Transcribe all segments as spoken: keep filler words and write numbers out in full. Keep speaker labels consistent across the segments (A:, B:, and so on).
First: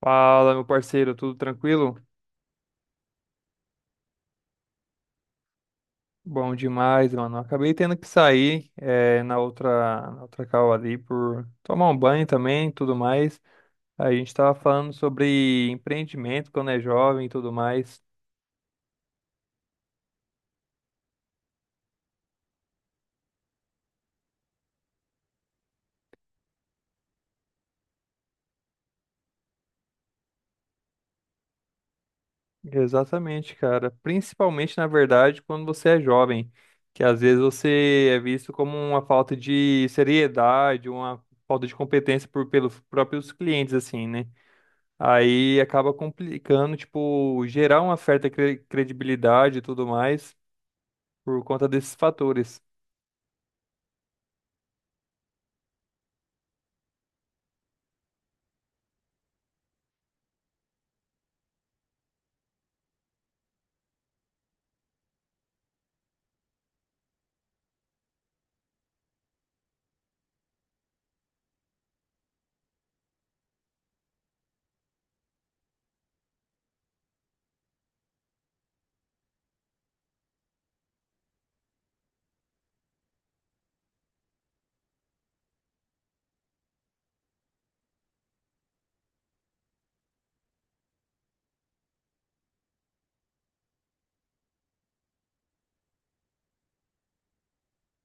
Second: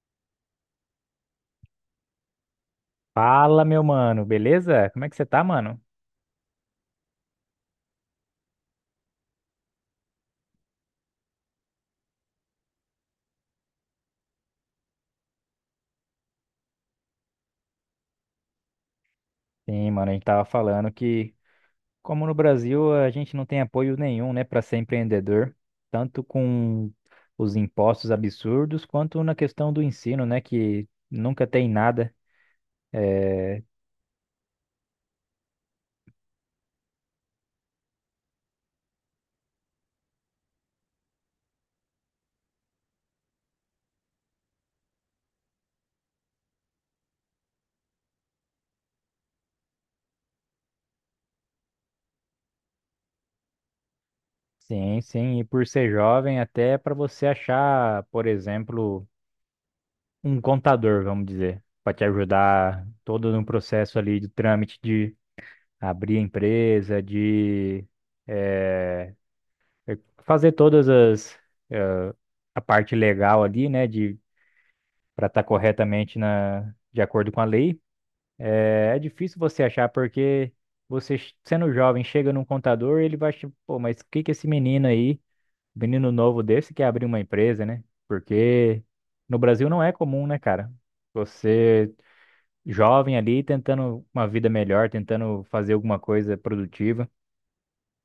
A: Fala, meu parceiro, tudo tranquilo?
B: Fala, meu mano, beleza? Como é que você tá, mano?
A: Bom demais, mano. Acabei tendo que sair eh, na outra, na outra call ali por tomar um banho também, e tudo mais. A gente tava falando sobre empreendimento quando é jovem e tudo mais.
B: Sim, mano, a gente tava falando que, como no Brasil, a gente não tem apoio nenhum, né, pra ser empreendedor, tanto com os impostos absurdos, quanto na questão do ensino, né, que nunca tem nada.
A: Exatamente,
B: É,
A: cara. Principalmente, na verdade, quando você é jovem, que às vezes você é visto como uma falta de seriedade, uma falta de competência por, pelos próprios clientes, assim, né? Aí acaba complicando, tipo, gerar uma certa cre- credibilidade e tudo mais por conta desses fatores.
B: sim, sim, e por ser jovem, até pra você achar, por exemplo, um contador, vamos dizer, pra te ajudar todo no processo ali do trâmite de abrir a empresa, de. é, É, fazer todas as eh, a parte legal ali, né, de para estar corretamente na de acordo com a lei. É, é difícil você achar porque você ch- sendo jovem chega num contador, ele vai achar, pô, mas o que que esse menino aí, menino novo desse, quer abrir uma empresa, né? Porque no Brasil não é comum, né, cara? Você jovem ali tentando uma vida melhor, tentando fazer alguma coisa produtiva.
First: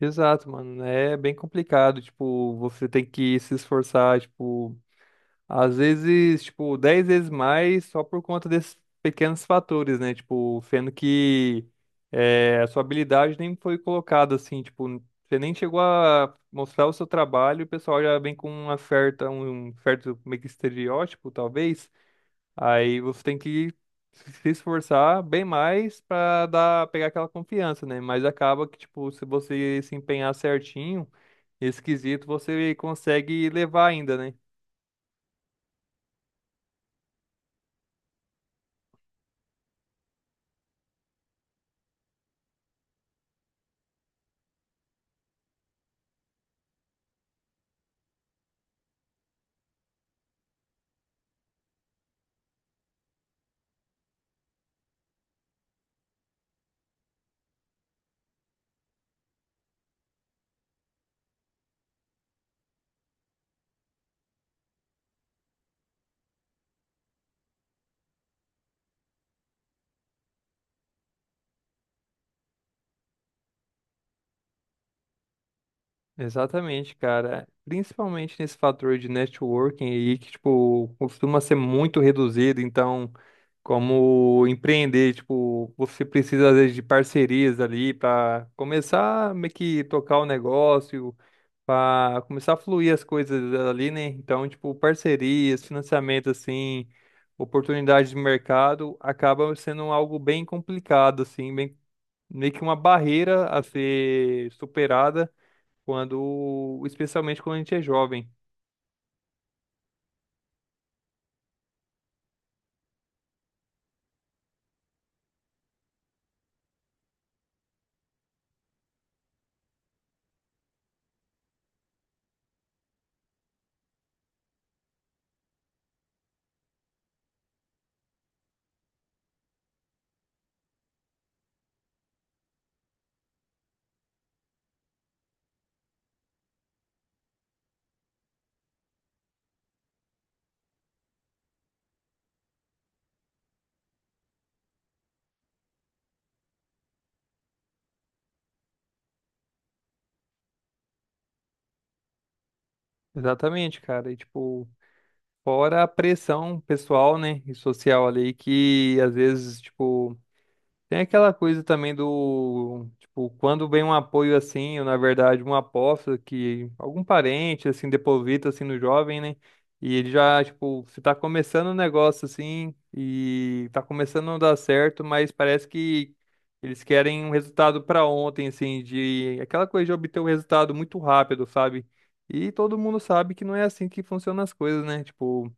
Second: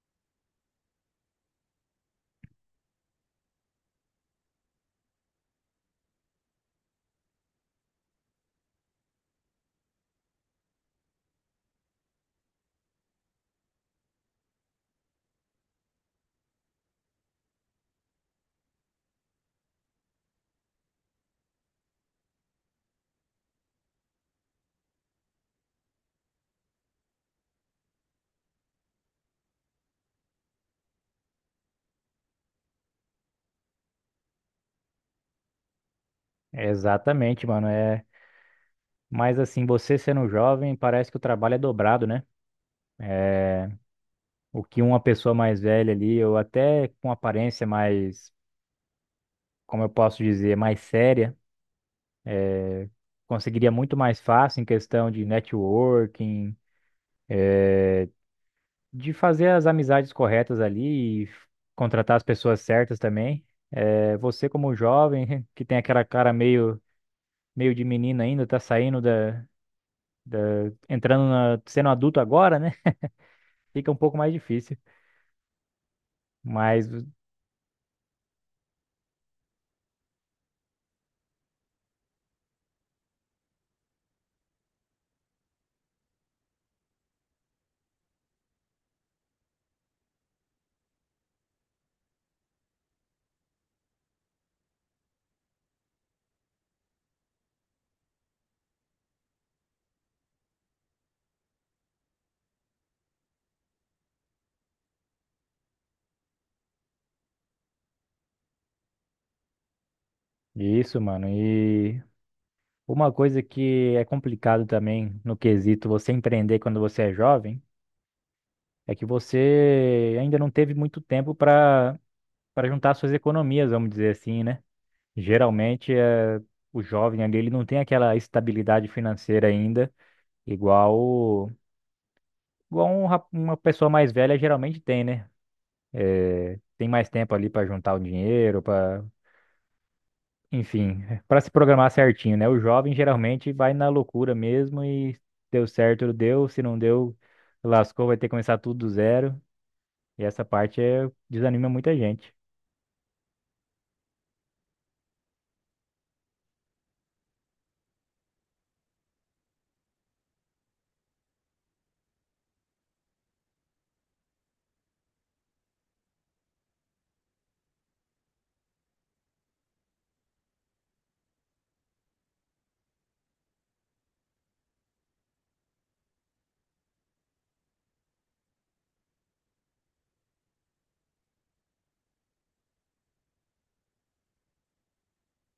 A: Exato, mano. Né? É bem complicado, tipo, você tem que se esforçar, tipo, às vezes, tipo, dez vezes mais só por conta desses pequenos fatores, né? Tipo, sendo que eh, a sua habilidade nem foi colocada assim, tipo, você nem chegou a mostrar o seu trabalho, e o pessoal já vem com uma certa, um certo meio que estereótipo, talvez. Aí você tem que se esforçar bem mais pra dar, pegar aquela confiança, né? Mas acaba que, tipo, se você se empenhar certinho, esse quesito você consegue levar ainda, né?
B: É Exatamente, mano. é Mas assim, você sendo jovem, parece que o trabalho é dobrado, né? O que uma pessoa mais velha ali, ou até com aparência mais, como eu posso dizer, mais séria, conseguiria muito mais fácil em questão de networking, de fazer as amizades corretas ali e contratar as pessoas certas também. É, você como jovem, que tem aquela cara meio, meio, de menina ainda, tá saindo da, da, entrando na, sendo adulto agora, né? Fica um pouco mais difícil. Mas
A: Exatamente, cara. Principalmente nesse fator de networking aí, que, tipo, costuma ser muito reduzido. Então, como empreender, tipo, você precisa, às vezes, de parcerias ali para começar a meio que tocar o negócio para começar a fluir as coisas ali, né? Então, tipo, parcerias, financiamento, assim, oportunidades de mercado, acaba sendo algo bem complicado, assim, bem, meio que uma barreira a ser superada quando, especialmente quando a gente é jovem.
B: isso, mano. e Uma coisa que é complicado também no quesito você empreender quando você é jovem é que você ainda não teve muito tempo para para juntar suas economias, vamos dizer assim, né? Geralmente é, o jovem ali, ele não tem aquela estabilidade financeira ainda, igual igual um rap- uma pessoa mais velha geralmente tem, né? Tem mais tempo ali para juntar o dinheiro, para, enfim, para se programar certinho, né? O jovem geralmente vai na loucura mesmo. E deu certo, deu; se não deu, lascou, vai ter que começar tudo do zero. E essa parte é, desanima muita gente.
A: Exatamente, cara. E, tipo, fora a pressão pessoal, né, e social ali, que às vezes, tipo, tem aquela coisa também do, tipo, quando vem um apoio assim, ou na verdade uma aposta que algum parente, assim, deposita, assim, no jovem, né? E ele já, tipo, se tá começando um negócio assim, e tá começando a não dar certo, mas parece que eles querem um resultado pra ontem, assim, de aquela coisa de obter um resultado muito rápido, sabe? E todo mundo sabe que não é assim que funcionam as coisas, né? Tipo,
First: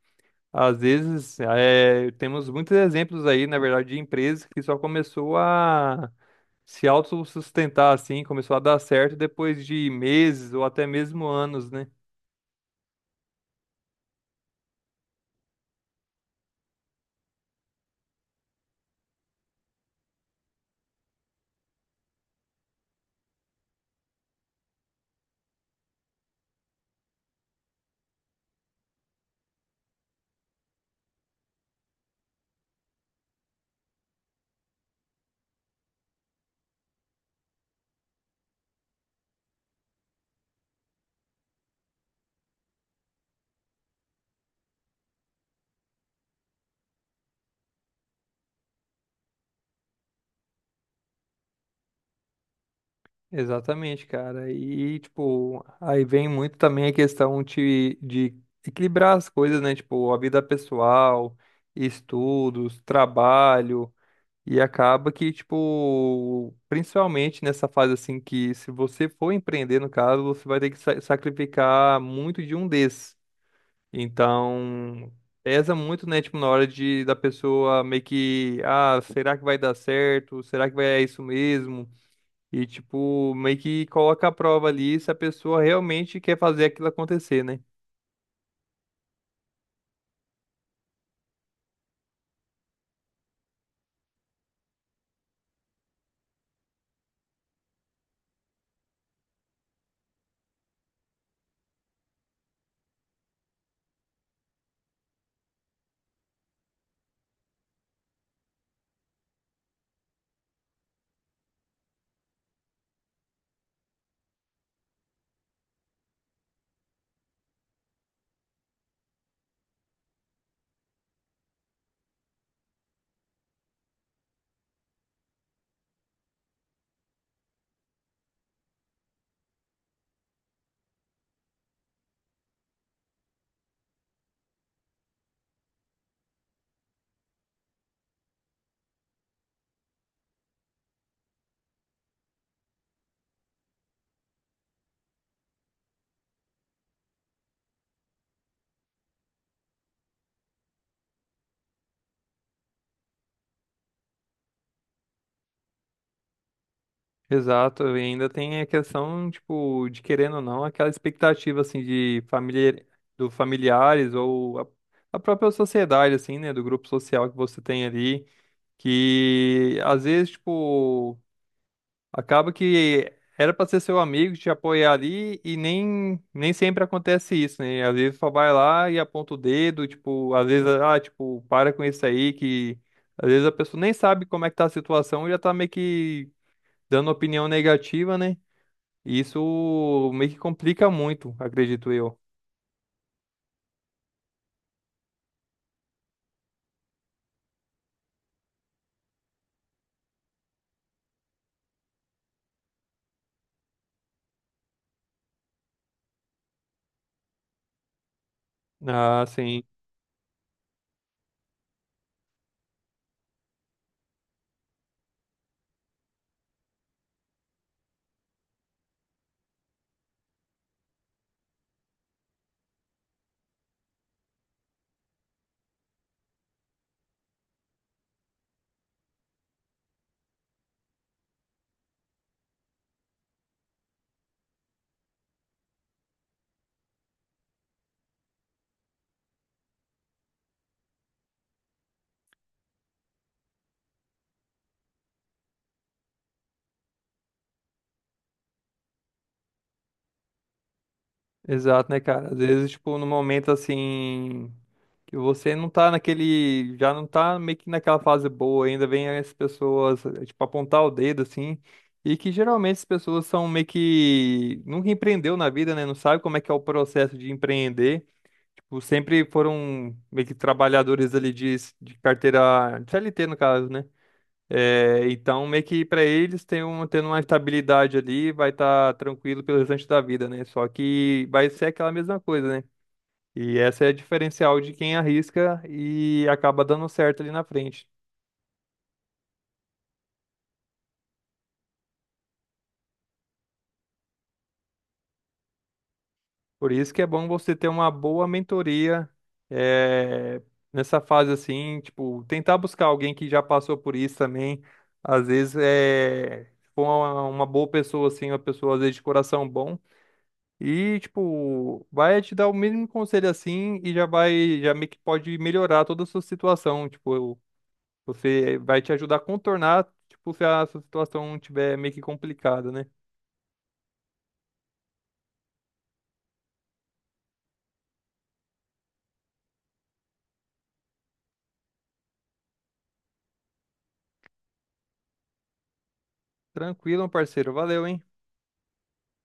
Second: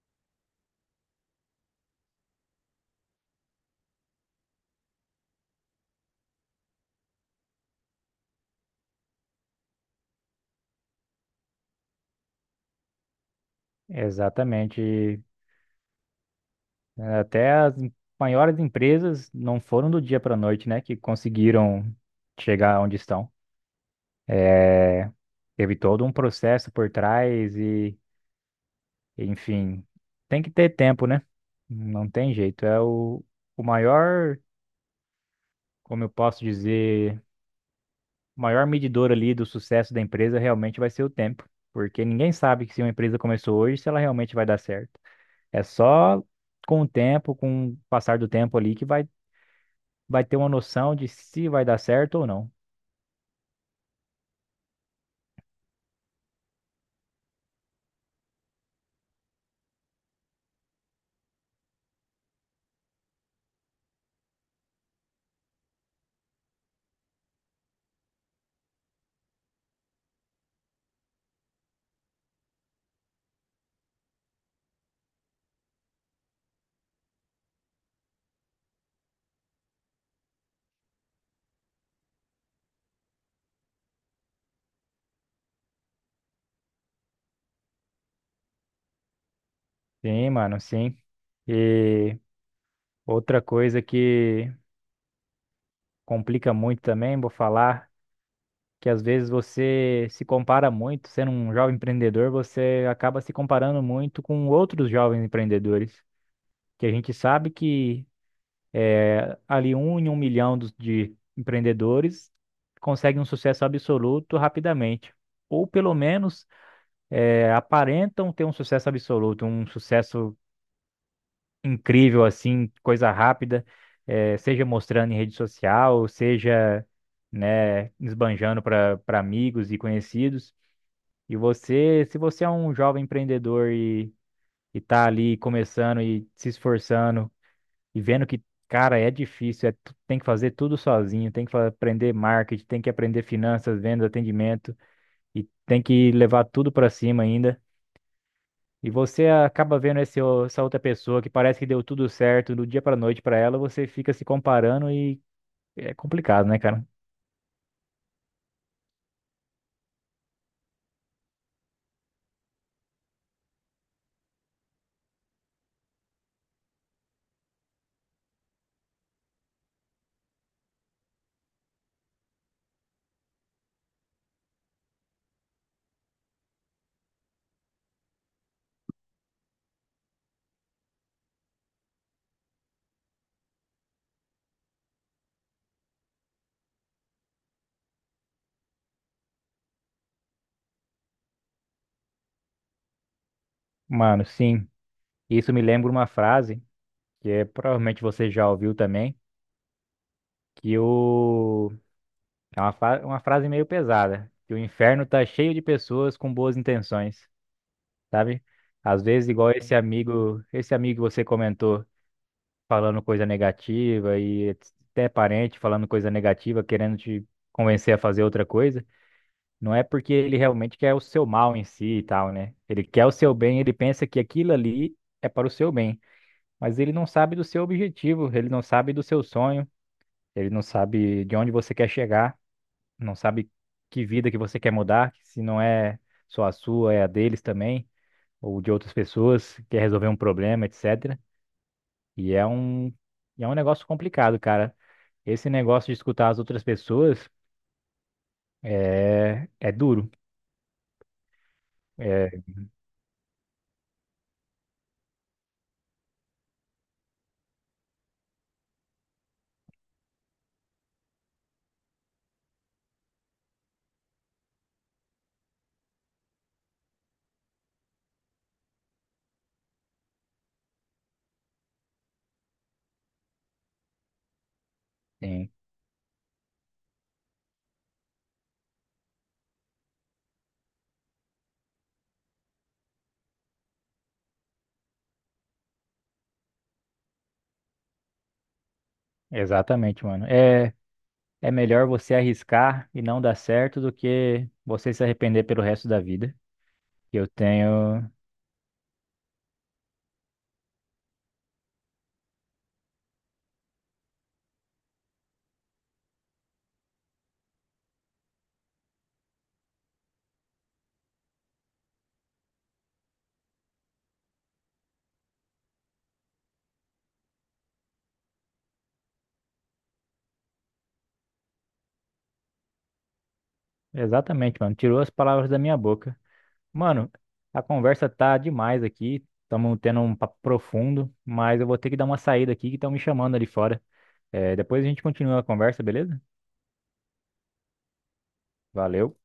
A: às vezes, é, temos muitos exemplos aí, na verdade, de empresas que só começou a se autossustentar assim, começou a dar certo depois de meses ou até mesmo anos, né?
B: Exatamente. Até as em- maiores empresas não foram do dia para a noite, né? Que conseguiram chegar onde estão. É, teve todo um processo por trás e, enfim, tem que ter tempo, né? Não tem jeito. É o, o maior. Como eu posso dizer, o maior medidor ali do sucesso da empresa realmente vai ser o tempo, porque ninguém sabe que se uma empresa começou hoje, se ela realmente vai dar certo. É só com o tempo, com o passar do tempo ali, que vai vai ter uma noção de se vai dar certo ou não.
A: Exatamente, cara. E, tipo, aí vem muito também a questão de, de equilibrar as coisas, né? Tipo, a vida pessoal, estudos, trabalho. E acaba que, tipo, principalmente nessa fase assim que se você for empreender, no caso, você vai ter que sa- sacrificar muito de um desses. Então, pesa muito, né, tipo, na hora de da pessoa meio que, ah, será que vai dar certo? Será que vai é isso mesmo? E tipo, meio que coloca a prova ali se a pessoa realmente quer fazer aquilo acontecer, né?
B: Sim, mano, sim. E outra coisa que complica muito também, vou falar, que às vezes você se compara muito, sendo um jovem empreendedor. Você acaba se comparando muito com outros jovens empreendedores, que a gente sabe que ali um em um milhão dos- de empreendedores conseguem um sucesso absoluto rapidamente. Ou pelo menos eh, aparentam ter um sucesso absoluto, um sucesso incrível, assim, coisa rápida, eh, seja mostrando em rede social, seja, né, esbanjando para para amigos e conhecidos. E você, se você é um jovem empreendedor e está ali começando e se esforçando, e vendo que, cara, é difícil, é, tu- tem que fazer tudo sozinho, tem que fa- aprender marketing, tem que aprender finanças, vendas, atendimento, e tem que levar tudo pra cima ainda. E você acaba vendo esse o- essa outra pessoa que parece que deu tudo certo do dia pra noite pra ela. Você fica se comparando e é complicado, né, cara?
A: Exato, e ainda tem a questão, tipo, de querendo ou não, aquela expectativa, assim, de familiar, do familiares ou a, a própria sociedade, assim, né, do grupo social que você tem ali, que às vezes, tipo, acaba que era pra ser seu amigo, te apoiar ali e nem, nem sempre acontece isso, né, às vezes só vai lá e aponta o dedo, tipo, às vezes, ah, tipo, para com isso aí, que às vezes a pessoa nem sabe como é que tá a situação e já tá meio que dando opinião negativa, né? E isso meio que complica muito, acredito eu.
B: Mano, sim. Isso me lembra uma frase que, é, provavelmente você já ouviu também, que o é uma, fa- uma frase meio pesada, que o inferno tá cheio de pessoas com boas intenções. Sabe? Às
A: Ah,
B: vezes, igual
A: sim.
B: esse amigo, esse amigo que você comentou falando coisa negativa, e até parente falando coisa negativa, querendo te convencer a fazer outra coisa, não é porque ele realmente quer o seu mal em si e tal, né? Ele quer o seu bem, ele pensa que aquilo ali é para o seu bem, mas ele não sabe do seu objetivo, ele não sabe do seu sonho, ele não sabe de onde você quer chegar, não sabe que vida que você quer mudar, se não é só a sua, é a deles também ou de outras pessoas, quer resolver um problema, etcétera. E é um, e é um negócio complicado, cara. Esse negócio de escutar as outras pessoas é, é duro.
A: Exato, né, cara? Às
B: É,
A: vezes, tipo, no momento assim, que você não tá naquele, já não tá meio que naquela fase boa, ainda vem as pessoas, eh, tipo, apontar o dedo assim, e que geralmente as pessoas são meio que nunca empreendeu na vida, né? Não sabe como é que é o processo de empreender. Tipo, sempre foram meio que trabalhadores ali de, de carteira, de C L T no caso, né? É, então,
B: sim,
A: meio que para eles tem um, tendo uma estabilidade ali, vai estar tranquilo pelo restante da vida, né? Só que vai ser aquela mesma coisa, né? E essa é a diferencial de quem arrisca e acaba dando certo ali na frente.
B: exatamente, mano. É, é melhor você arriscar e não dar certo do que você se arrepender pelo resto da vida.
A: Por isso que é
B: Eu
A: bom você ter uma
B: tenho.
A: boa mentoria, é, nessa fase assim, tipo, tentar buscar alguém que já passou por isso também. Às vezes é se for uma, uma boa pessoa, assim, uma pessoa às vezes de coração bom. E, tipo, vai te dar o mínimo conselho assim e já vai, já meio que pode melhorar toda a sua situação. Tipo, você vai te ajudar a contornar, tipo, se a sua situação tiver meio que complicada, né?
B: Exatamente, mano. Tirou as palavras da minha boca. Mano, a conversa tá demais aqui. Estamos tendo um papo profundo, mas eu vou ter que dar uma saída aqui que estão me chamando ali fora. É, depois a gente continua a conversa, beleza?
A: Tranquilo, meu parceiro. Valeu, hein?
B: Valeu.